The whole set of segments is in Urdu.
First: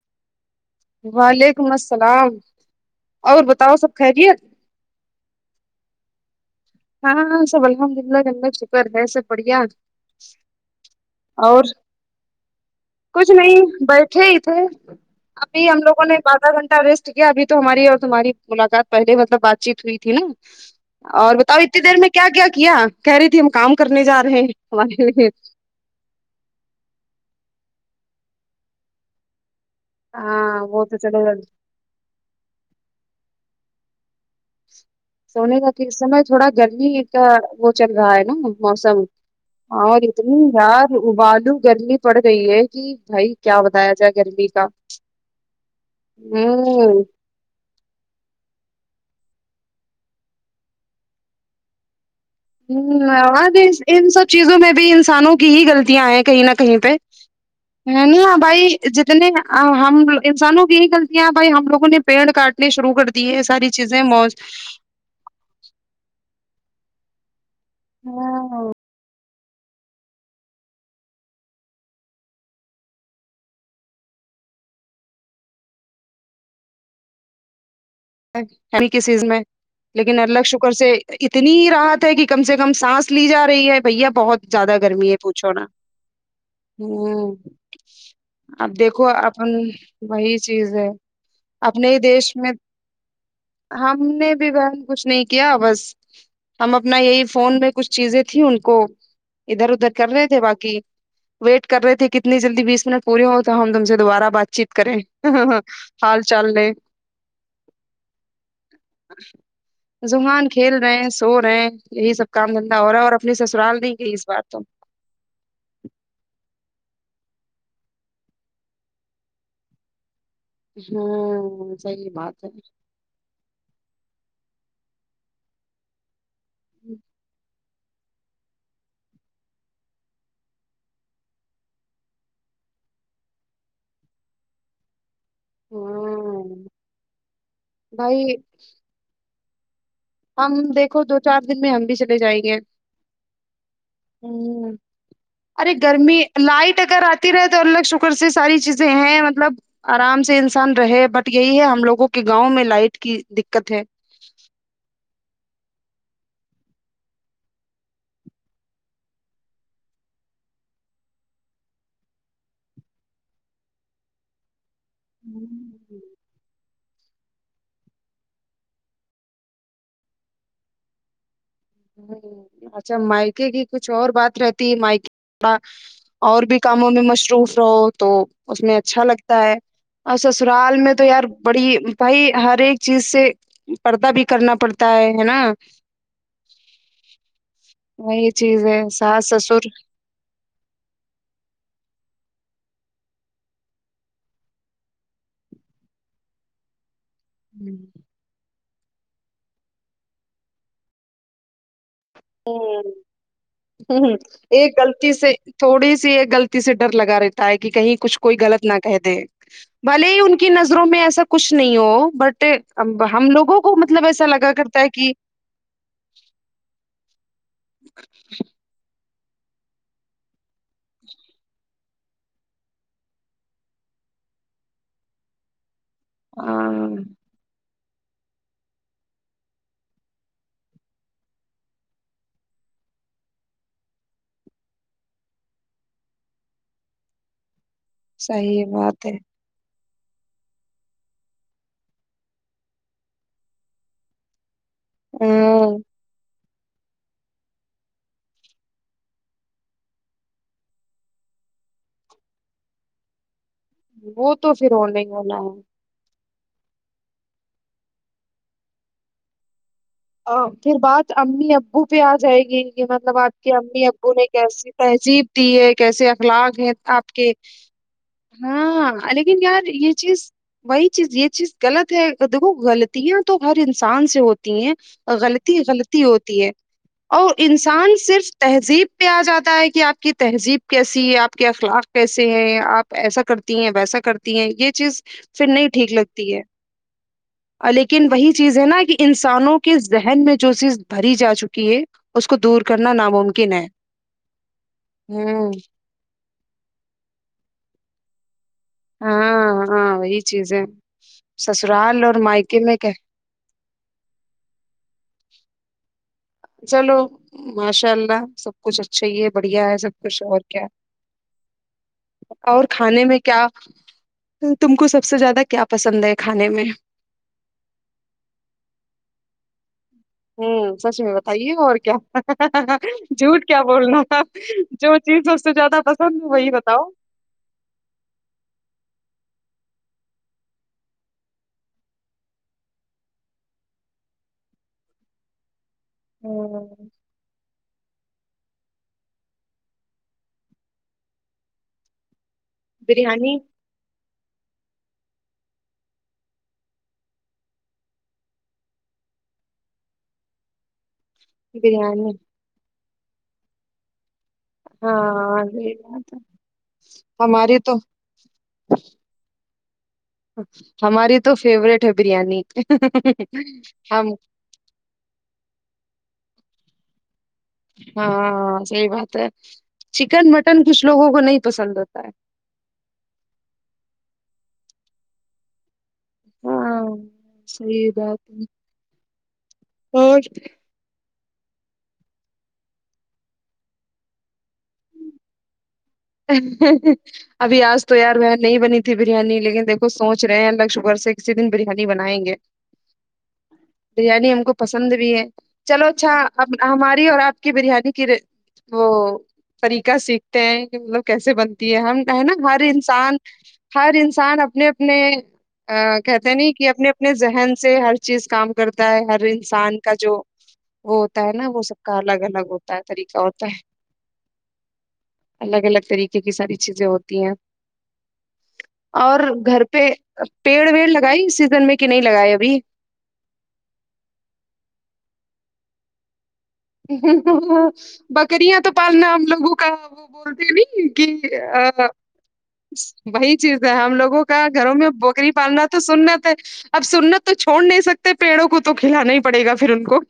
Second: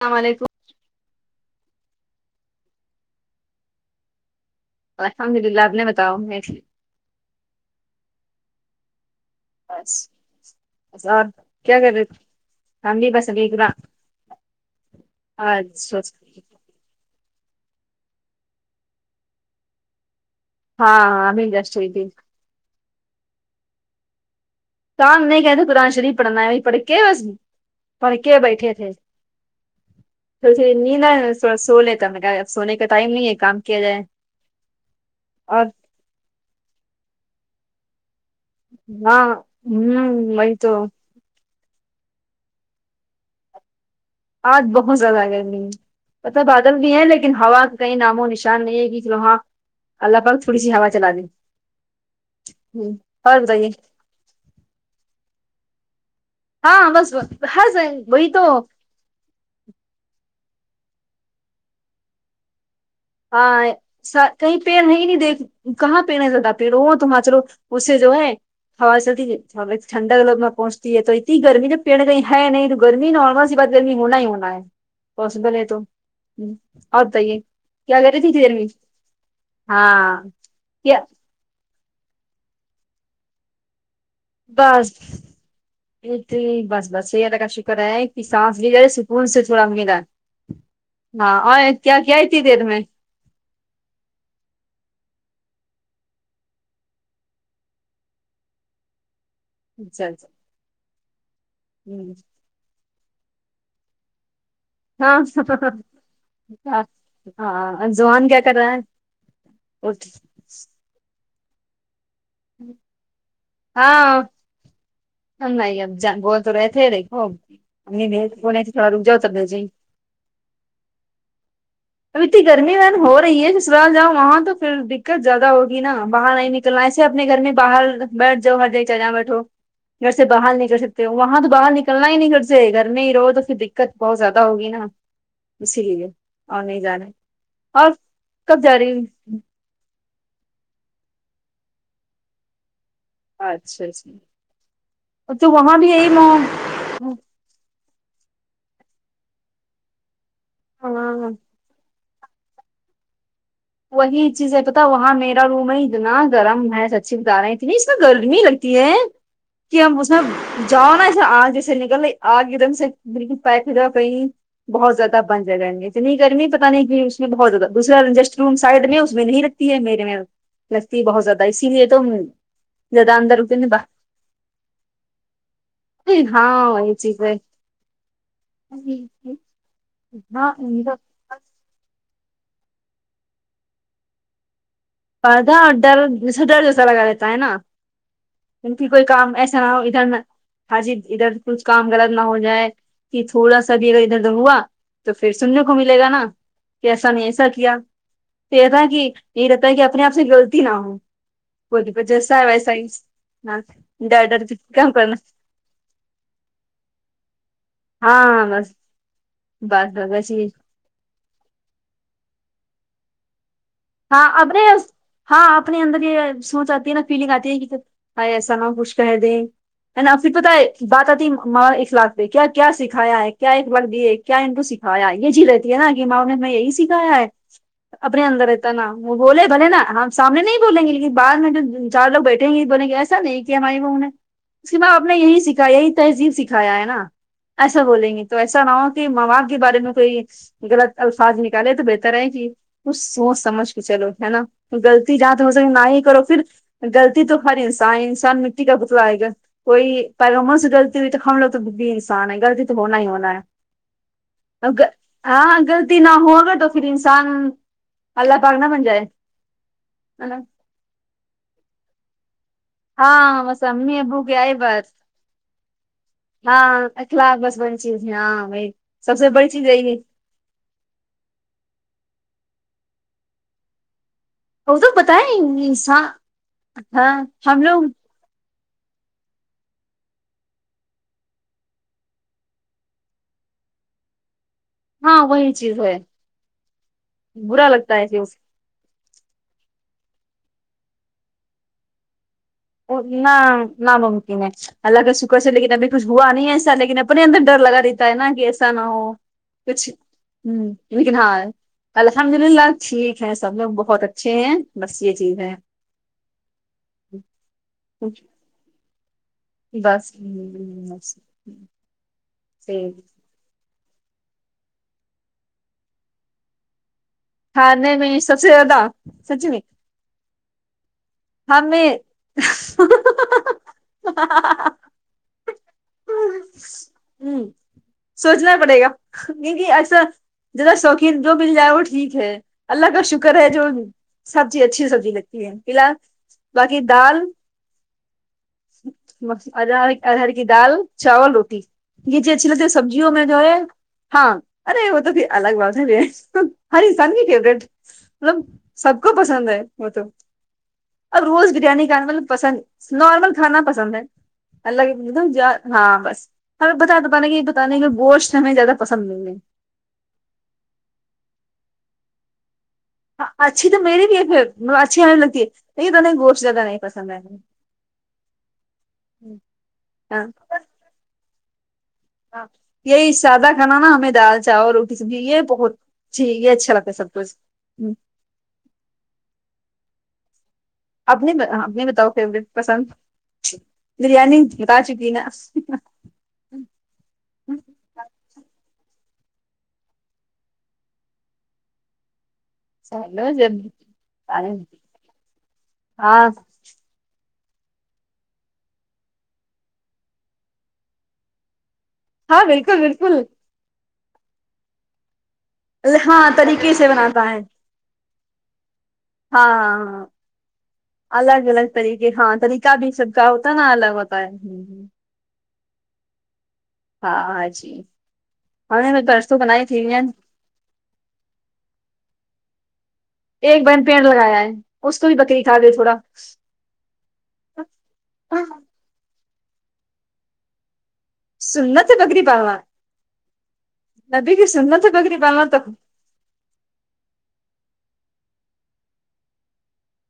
اسلام علیکم وعلیکم السلام اور بتاؤ سب خیریت الحمد اللہ آپ نے بتاؤ میں ہا ں ہاں سب الحمد للہ اللہ کا شکر ہے سب بڑھیا بس بس اور کیا کر رہے تھے؟ ہم بھی بس کچھ ابھی نہیں قرآن بیٹھے ا تھے آج ابھی ہم لوگوں سوچ نے بات ادھا گھنہ ویسٹ کیابھی تو ہماری اور تمہاری ملاقات پہلے مطلب بات چیت ہوئی تھی نا ہاں ہاں اور ابھی بتاؤ جسٹ اتنی ہوئی دیر تھی میں کیا کیا کیا کہہ رہی تھی ہم کام کرنے جارہے ہے کام نہیں کہتے قرآن شریف پڑھنا ہے پڑھ کے بس پڑھ کے بیٹھے تھے کی ہاں سوچے وہ تو نیند چلو ارہی سو لیتے ہیں سونے کا ٹائم نہیں ہے کام کیا جائے سونے اور کا کہ سمے تھوڑا گرمی کا وہ چل رہا ہے نا موسم ہاں اور ہوں اتی وہی تو رار والو گرمی پڑ گئی ہے کہ بھائی کیا بتایا جائے گرمی اج کا بہت زیاد گرمی ہے مطلب بادل بھی ہوں ہے لیک ہوا کا کئی ناموں نشان نہیں ہے کہ وہاں اللہ پاک تھوڑی سی ہوا چلا د ہم اج بتائیے ان ان سب چیزوں میں بھی انسانوں کی ہی غلطیاں ہیں کہیں نہ کہیں ہاں پہ بس ہر سے- نہیں وہی نا تو بھائی جتنے ہم انسانوں کی یہ غلطیاں بھائی ہم لوگوں نے پیڑ کاٹنے شروع کر دی ہاں سا کہیں پر نہیں دیکھ کہاں پیڑ نظر آیتہ ہے لو تم ا چلو اس سے جو ہے ہوا چلتی ٹھنڈے لوگ میں پنتی ہے تو اتنی گرمی جب پیڑ کہیں ہے نہیں تو گرمی نارمل سی بات گرمی ہونا ہی ہونا ہے پاسبل ہے تو اور بتائیے کیا کر رہی تھی دیر میں ہلکی سیز میں لیکن ہاں اللہ شکر سے کیا اتنی رات ہے کہ کم سے کم سانس لی جا رہی ہے بھیا بہت زیادہ گرمی ہے پوچھو نا اتنی بس بس یہی ہوں اللہ کا شکر ہے کہ سانس لی اب جائے دیکھو سکون سے اپن تھوڑا ملا وہی چیز ہے ہاں اور اپنے کیا ہی کیا دیش اتنی دیر میں ہم نے بھی بہن کچھ نہیں کیا بس ہم اپنا یہی فون میں کچھ چیزیں تھیں ان کو ادھر ادھر اچھا کر رہے اچھا تھے باقی ویٹ کر رہے تھے کتنی جلدی بیس منٹ پورے ہو تو ہم تم سے دوبارہ بات چیت کریں حال چال لے ہاں ہاں زوہان کہ زوہان کھیل رہے ہیں سو رہے ہیں یہی سب کام دھندا ہو رہا ہے اور اپنی سسرال نہیں گئی ہاں اس بار تو ہم نہیں اب جان بول تو رہے تے رہے کہو اتنی دیر تھوڑی روک جاؤ سمجھ ہی نہیں ہمم اب اتنی گرمی بہن ہو رہی ہے سسرال جاؤ وہاں تو پھر دقت زیادہ ہوگی ہنا باہر نہیں نکلنا ایسے اپنے گھر میں باہر بیٹھ جاؤ ہر ہر جگہ بیٹھو گھر سے باہر نکل سکتے ہو وہاں تو باہر نکلنا ہی نہیں گھر سے گھر میں ہی رہو تو پھر دقت بہت زیادہ ہوگی نا اسی لیے ہاں اور نہیں جانا اور بھائی کب جا رہی ہم دیکھو دو چار دن میں ہم بھی چلے جائیں گے اچھا اچھا ہم تو ارے وہاں بھی یہی گرمی لائٹ کر اتی رہے تو اللہ شکر سے ساری چیزیں ہیں مطلب ارام سے انسان رہے بٹ ہاں یہی ہے ہم لوگوں کے گاؤں میں لائٹ کی دقت ہے وہی چیز ہے پتا وہاں میرا روم ہے اتنا گرم ہے سچی بتا رہے ہیں اتنی اس میں گرمی لگتی ہے کہ ہم اس میں جاؤ نا اسے اگ جیسے نکل اگ ایک دم سے بالکل پیک جگہ گی بہت زیادہ بند جگہ اتنی گرمی پتا نہیں کہ اس میں بہت زیاہ دوسرا اڈجسٹ روم سائڈ میں اس میں نہیں رکھتی ہے میرے میں لگتی ہے بہت زیادہ اسی لیے تو اچھا زیادہ اندر مائکے ہوتے کی نہیں کچھ اور بات رہتی ہے مائکے با باہر۔ اور بھی ہاں کاموں یہ میں چیز ہے مصروف رہو تو اس میں اچھا لگتا ہے اور ہاں سسرال میں تو یار بڑی بھائی ہر ایک چیز سے پردہ بھی کرنا پڑتا ہے ہے نا پردا اور ڈر جیسے ڈر جسا لگا رہتا ہے نہ وہی چیز ہے ک کوئی ساس کام ایسا نہ سسر ہو ادھر نہ ہاں جی ادھر کچھ کام غلط نہ ہو جائے کہ تھوڑا سا بھی اگر ادھر اھر ہوا تو پھر سننے کو ملے گا نا کہ ایسا نہیں ایسا ایا کیا ہوں تو رہتا ہے کہ یہ رہتا ہے کہ اپنے اپ سے غلطی نہ ہو بولی پھیر جسا ہےوسا ہے ہوں سائنس ہا ہوں ہوں ڈر ڈر کے ایک کام غلطی کرنا سے تھوڑی سی یہ غلطی سے ڈر لگا رہی ہے کہ کہیں کچھ کوئی ہاں غلط بس نہ کہہ دے بس بھلے بس ہی ویسے ان کی نظر میں ایسا کچھ نہیں ہو بٹ ہم لوگوں کو مطلب ایسا ہاں لگا اپنے کرتا ہے کہ ہاں اپنے اندر یہ سوچ اتی ہے نا فیلنگ اتی ہے کہ ایسا نہ خوش کہ دے ہے نا پھر پتا ہے بات اتی ہے ماں اخلاق پہ کیا کیا سکھایا ہے کیا اخلاق دی کیا ان کو سکھایا ہے یہ جی رہتی ہے نا کہ ماں نے ہمیں یہی ہاں سکھایا ہے اپنے اندر رہ تنا وہ بولے بھلے نا ہم سامنے نہیں بولیں گے لیکن بعد میں جو چار لوگ بیٹھیں گے بولیں گے ایسا نہیں ہماری ماوں نے اس کی ماں اپ نے یہی سکھایا یہی تہذیب سکھایا ہے نا ایسا بولیں گے تو ایسا صحیح نہ ہو بات کہ ہے ماں باپ کے بارے میں کوئی غلط الفاظ نکالے تو بہتر ہے جی کوچ سوچ سمجھ کے چلو ہے نا غلطی جہ تو ہو سکے ہوں نہ ہی کرو پھر غلطی تو ہر انسان انسان مٹی کا پتلا ائے گا کوئی پیغمبروں سے غلطی ہوئی تو ہم لوگ تو بھی انسان ہے غلطی تو ہونا ہی ہونا ہے وہ تو پھر اب ہونا ہی ہونا ہے ہاں غلطی نہ ہوگا تو پھر انسان اللہ پاک نہ بن جائیں ا پھر بات امی ابو پہ آجائے گی کہ مطلب آپ ہاں کے بس امی ابو نے کی آئی کیسی بات تہذیب دی ہے کیسے اخلاق ہے ہاں آپ کہ اخلاق بس بڑی چیز ہے وہی ہاں سب سے لیکن بڑی چیز یار یہی یہ ہے چیز وہی چیز یہ چیز غلط ہےگر دیکو غلطیاں تو ہر انسان سے ہوتی ہیں اور تو بتائیں غلطی غلطی انسان ہوتی ہے ہاں اور ہم لوگ انسان صرف تہذیب پہ آجاتا ہے کہ اپ کی تہذیب کیسی ہے اپ کے اخلاق کیسے ہیں آپ ایسا کرتی ہیں ویسا کر ہیں یہ چیز ہاں پھر وہی نہیں چیز ٹھیک لگتی ہے برا لگتا لیکن ہے وہی چیز ہے نا کہ انسانوں کے ذہن میں جو چیز بھری جا چکی ہے اس کو دور کرنا نہ ناممکن ہے ناممکن ہے اللہ کا شکر سے ہوں لیکن ابھی بس ہوا نہیں ہے ایسا لیکن اپنے اندر ڈر لگا رہتا ہے نا کے نہ ہو ہاں کچھ ہاں وہی چیز ہے لیکن ہاں سسرال اور الحمد مائکے للہ میں ٹھیک ہے سب لوگ بہت اچھے ہیں بس یہ چیز ہے چلو ماشاء اللہ سب سب کچھ اچھا ہی ہے بڑھیا ہے سب بس کچھ اور کیا ہوں، بس ہے اور ٹھیک کھانے میں کیا تم کو سب سے زیادہ کیا پسند ہے کھانے میں کھانے میں سب سے زیادہ کچھ نہیں ہوں سچ میں بتائیے اور کیا جھوٹ کیا بولنا ہوں جو چیز سب سے زیادہ پا وہی بتاو سوچنا پڑے گا کیونکہ ایسا جرا شوقین جو مل جائے وہ ٹھیک ہے اللہ کا شکر ہے جو سبزی اچھی سبزی لگتی ہے فی الال ہوں، باقی دال دار ادار کی دال چاول روٹی یہ چیز اچھی لگتی سبزیوں میں جو بریانی ہے ہاں ارے وہ تو الگ بات ہے بھی ہے ہر انسان کی فیورٹ مطلب سب کو پسند ہے وہ تو اب روز بریانی کانا مطلب پسند نارمل کھانا پسند ہے اللہ ہاں یہ ہاں بات ہے بس ہمیں بتا تو کہ یہ ہماری تو بتانے گوشت ہمیں زیادہ پسند نہیں ہے ہماری تو فیوروریٹ ہے بریانی ہم م اچھی ہمیں لگتی ہے یہ تو نہیں گوشت زیادہ نہیں پسند ہے ہاں صحیح بات ہے ہاں چکن مٹن کچھ لوگوں کو نہیں پسند ہوتا ہے ہاں یہی سادہ کھانا نا ہمیں دال چاول روٹی سبزی یہ بہت جی یہ اچھا ہاں لگتا ہے سب کچھ ہے [unintelligible] اور اپنی بتاؤ فیورٹ پسند بریانی بتا چکی نا آہا ہا ابھی آج تو یار وہ نہیں بنی تھی بریانی لیکن دیکھو سوچ رہے ہیں فرصت سے کسی دن بریانی بنائیں گے چلو جب بریانی ہم کو پسند بھی ہے چلو اچھا ہاں اب ہماری اور آپ کی بریانی کی رے وہ طریقہ سیکھتے ہیں مطلب کیسے بنتی ہے ہم ہے نا ہاں ہر بالکل انسان بالکل ہر انسان اپنے اپنے آں ہاں کہتے ہیں نہیں کہ طریقے اپنے سے اپنے بناتا ہے ذہن سے ہر چیز کام کرتا ہے ہر ہاں انسان کا ہاں جو وہ ہوتا ہے الگ نا وہ الگ سب کا طریقے ہاں الگ ہوتا طریقہ ہے بھی سب کا ہوتا ہے نا الگ ہوتا ہے الگ الگ طریقے کی ساری چیزیں ہوتی ہاں ہیں ہاں جی ہم نے بھی اور پرسوں گھر بنائی تھی پہ بریانی، پیڑ ویڑ لگائی سیزن میں کہ نہیں لگائے ابھی ایک بہن پیڑ لگایا ہے اس کو بھی بکری کھا گی تھوڑا ہ بکریاں تو پالنا ہم لوگوں کا وہ بولتے ہے نہیں کہ آ میری با وہی چیز ہے ہم لوگوں کا گھروں میں بکری پالنا تو سنت ہے اب سنت تو چھوڑ نہیں سکتے پیڑوں کو تو کھلانا ہی پڑے گا پھر ان کو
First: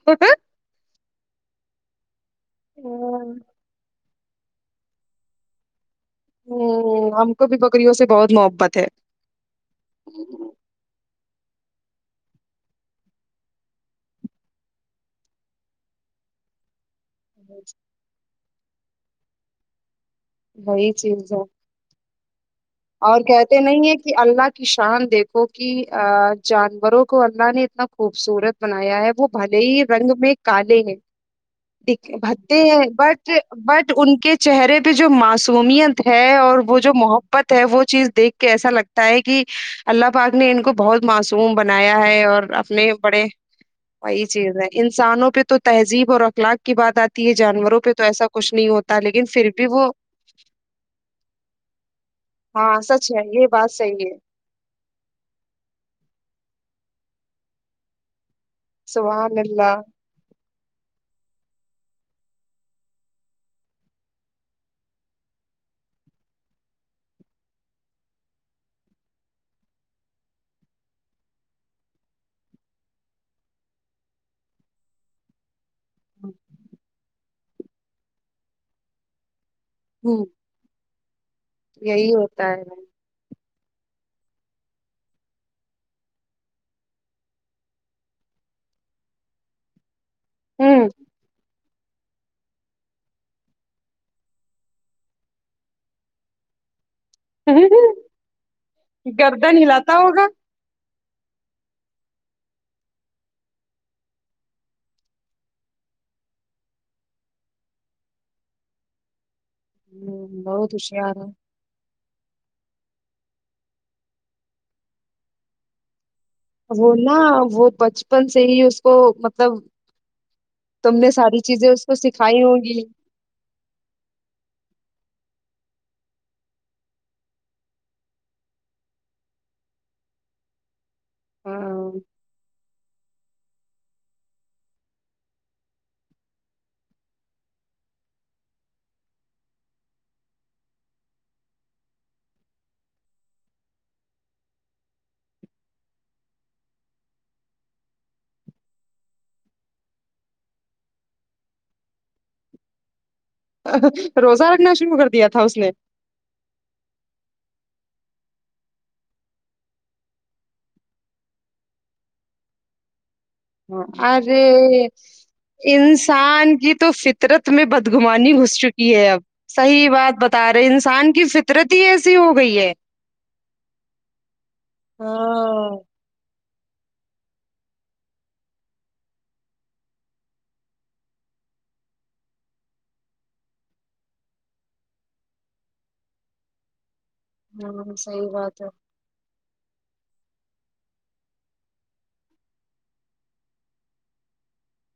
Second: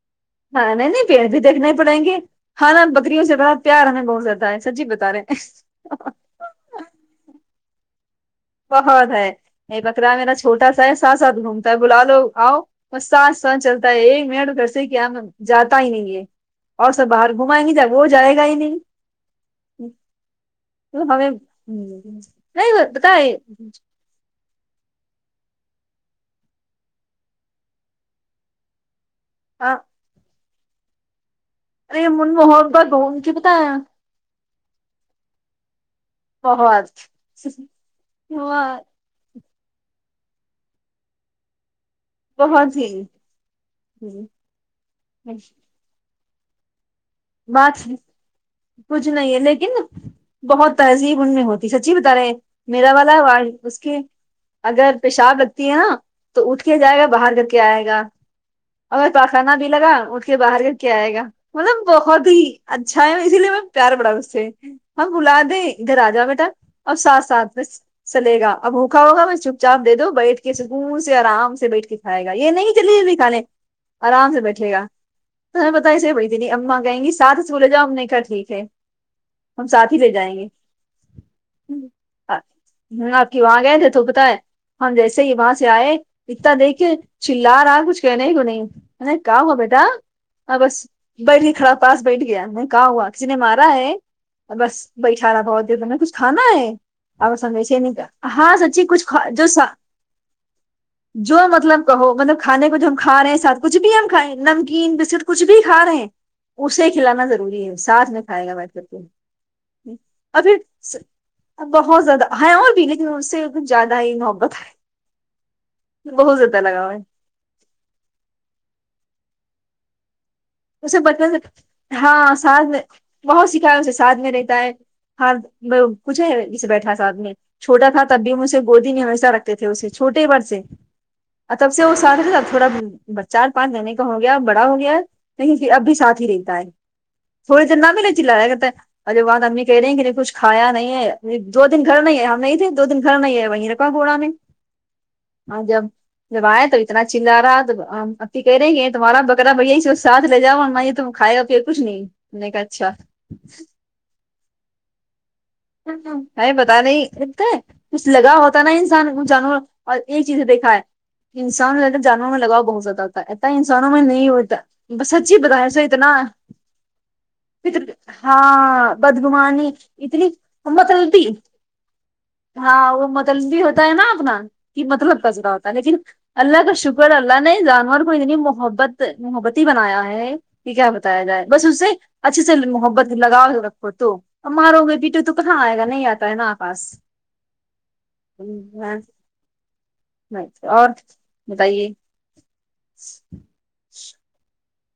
ہاں نہیں نہیں پیڑ بھی دیکھنا ہی پڑیں گے ہاں نہ بکریوں سے ذرا پیار ہمیں بہت زیادہ ہے سچی بتا رہے وہ ہم کو بھی بکریوں سے بہت محبت بہت ہے ایک بکرا میرا چھوٹا سا ہے ساتھ ساتھ گھومتا ہے بلا لو آؤ بس ساتھ ساتھ چلتا ہے ایک منٹ گھر سے کیا جاتا ہی نہیں ہے اور سب باہر گھم آئیں گے جب وہ جائے گا ہی نہیں وہی تو چیز ہے نہیں پتا اور ہے کہتے نہیں ہے کہ اللہ کی شان دیکھو کہ جانوروں کو اللہ نے اتنا خوبصورت بنایا ہے وہ بھلے ہی ارے رنگ میں کالے ہیں د یکھے من پاتے محبت ان بٹ کی پتا ہے بٹ ان کے چہرے پہ جو معصومیت ہے اور وہ جو بہت محبت ہے وہ چیز دیکھ کے ایسا لگتا کیاہے کہ اللہ پاک نے ان کو بہت معصوم بنایا ہے اور بہت اپنے ہی بڑے وہی چیز ہے انسانوں پہ تو تہذیب اور اخلاق کی بات آتی ہے جانوروں بات پہ تو ایسا کچھ نہیں ہوتا کچھ لیکن نہیں ہے پھر بھی وہ بہت تہذیب ان میں ہوتی سچی بتا رہے ہاں میرا سچ ہے والا وا یہ بات اس کے صحیح ہے اگر پیشاب لگتی ہے نا تو اٹھ کے جائے گا باہر کر کے آئے گا اور سبحان پاخانہ بھی اللہ لگا اٹھ کے باہر کر کے آئے گا مطلب بہت ہی اچھا ہے اسی لیے مجھے پیار بڑا اس سے ہم بلا دیں ادھر آ جاؤ بیٹا اور ساتھ ساتھ بس چلے گا اب بھوکھا ہوگا میں چپ چاپ دے دو بیٹھ کے سکون سے آرام سے بیٹھ کے کھائے گا یہ نہیں کہ لیے ابھی کھالے آرام سے بیٹھے گا تمہیں پتہ اسے کوئی بھی نہیں اماں کہیں گی ساتھ اسکولے جاؤ ہم نے کہا ٹھیک ہے ہم ساتھ ہی لے ہوں جائیں گے یہی ہوتا ہے ہ آپ کی وہاں گئے تھے تو پت ہے ہم جیسے ہی وہاں سے آئے اتنا دیکھے چلا رہا کچھ کہنے کو نہیں ا کا ہوا بیٹا ہ بس ہوں بڑ ہی خراب پاس بیٹھ گیا میں کہاں ہوا کسی نے مارا ہے اور بس بیشارا بہت دیر با کچھ کھانا ہے اور سگ نہیں ہاں سچی کچھ جو س ناقابل سماعت جو مطلب کہو مطلب کھانے کو جو ہم کھا رہے ہیں ساتھ کچھ بھی ہم کھائےیں نمکین بسکٹ کچھ بھی کھا رہے ہیں اسے کھلانا ضروری ہے ساتھ میں کھائے گا بیٹھ کے فر ہ بہت ہوشیار ہے ابھر بہت زیادہ ہے اور بھی گ تھی مج سے کچھ زیادہ ہی محبت ہے بہت زیادہ لگاؤ وہ ہے نا وہ بچپن سے ہی اس کو مطلب تم اسے نے بچپن ساری چیزیں اس کو سے ہاں سکھائی ساتھ ہوگی میں بہت سکھایا اسے ساتھ میں رہتا ہے ہاں کچھ ہے جسے بیٹھا ساتھ میں چھوٹا تھا تب بھی ہم اسے گودی نہیں ہمیشہ رکھتے تھے اسے چھوٹے ہی بھر سے تب سے وہ ہاں ساتھ تھوڑا چار پانچ مہینے کا ہو گیا بڑا ہو گیا لیکن پھر اب بھی ساتھ ہی رہتا ہے تھوڑے دیر نہ بھی نہیں چلا رہیا کہتا ارے بات ادمی کہہ رہی ہیں کہ نہیں کچھ کھایا نہیں ہے دو دن گھر نہیں ہے ہم نہیں تھے دو دن گھر نہیں ہے وہیں رکھوا گوڑا نے ناقابل سماعت ہاں جب جب آئے تو اتنا چلا رہا تو ہم ایپی کہہ رہے ہیںے تمہارا بکرا بھیا چ ساتھ لے جاؤ مائیے تو کایا پییا کچھ نہیں ہم نے کہا اچھا روزہ رکھنا شروع کر دیا تھا اس نے اے بتا نہیں لتا ہے کچھ لگا ہوتا نا انسان ان جانور اور ایک چیز دیکھا ہے انسانوں جانوروں میں لگؤ بہت زیادہ رہتا ہے انسانوں میں نہیں ارے ہوتا ب سچی بت رہ سے اتنا انسان کی تو فطرت میں پ بدگمانی گھس چکی ہاں ہے بد اب گمانی صحیح بات اتنی بتا رہے انسان کی مطلبی فطرت ہی ایسی ہو گئی ہے ہاں وہ مطلبی ہوتا ہے نا اپنا کہ مطلب کزرا ہوتا ہاں ہے لیکن اللہ کا شکر اللہ نے جانور کو اتنی محبت محبتی بنایا ہے کہ کیا بتایا جائے بس اسے اچھے سے محبت لگا رکھو تو ا مارو گے بیٹے تو اں آئے گا نہیں آتا ہے نا آ پاس ہاں صحیح بات ہے ب اور بتائیے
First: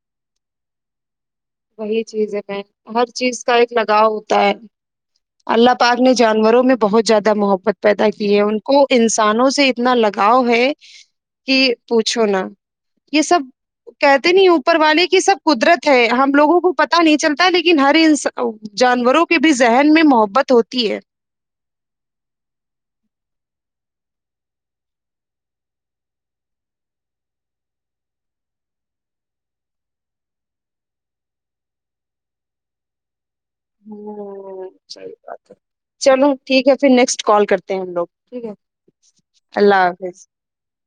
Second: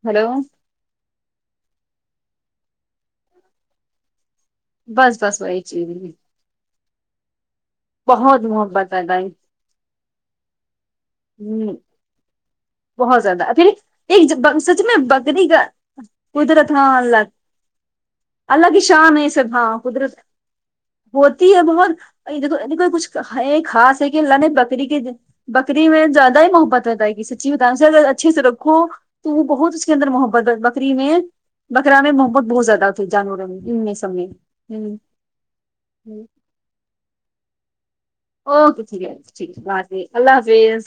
ہلو وہی چیز ہے ہر چیز کا ایک لگاؤ ہوتا ہے بس بس وہی اللہ چیز پاک نے جانوروں میں بہت زیادہ محبت پیدا کی ہے بہت ان کو محبت ہے بھائی انسانوں سے اتنا لگاؤ ہے کہ ہ پوچھو نا یہ بہت سب زیادہ پھر کہتے ایک نہیں اوپر سچ میں والے کی سب بکری کا قدرت ہے ہم لوگوں قدرت کو ہاں پتا نہیں اللہ چلتا لیکن ہر ان اللہ کی شان جانوروں ہے کے بھی سب ہاں ذہن میں قدرت محبت ہوتی ہے ہوتی ہے بہت دیک کو کچھ ہے خاص ہے کہ اللہ نے بکری کے بکری میں زیادہ ہی محبت رہتا ہے کسی ا بتاائ اگر اچھے سے رکھو تو وہ بہت اس کے اندر محبت ب بکری میں بکرا میں محبت بہت زیادہ تھی جانوروں میں ان میں سم میں ہوں ہ صحیح بات ہے ہ چلو ٹھیک ہے پھر نیکسٹ کال کرتے ہیں ہم لوگ ٹھیک ہے اوکے ٹھیک ہے ٹھیک ہے اللہ بات حافظ اللہ حافظ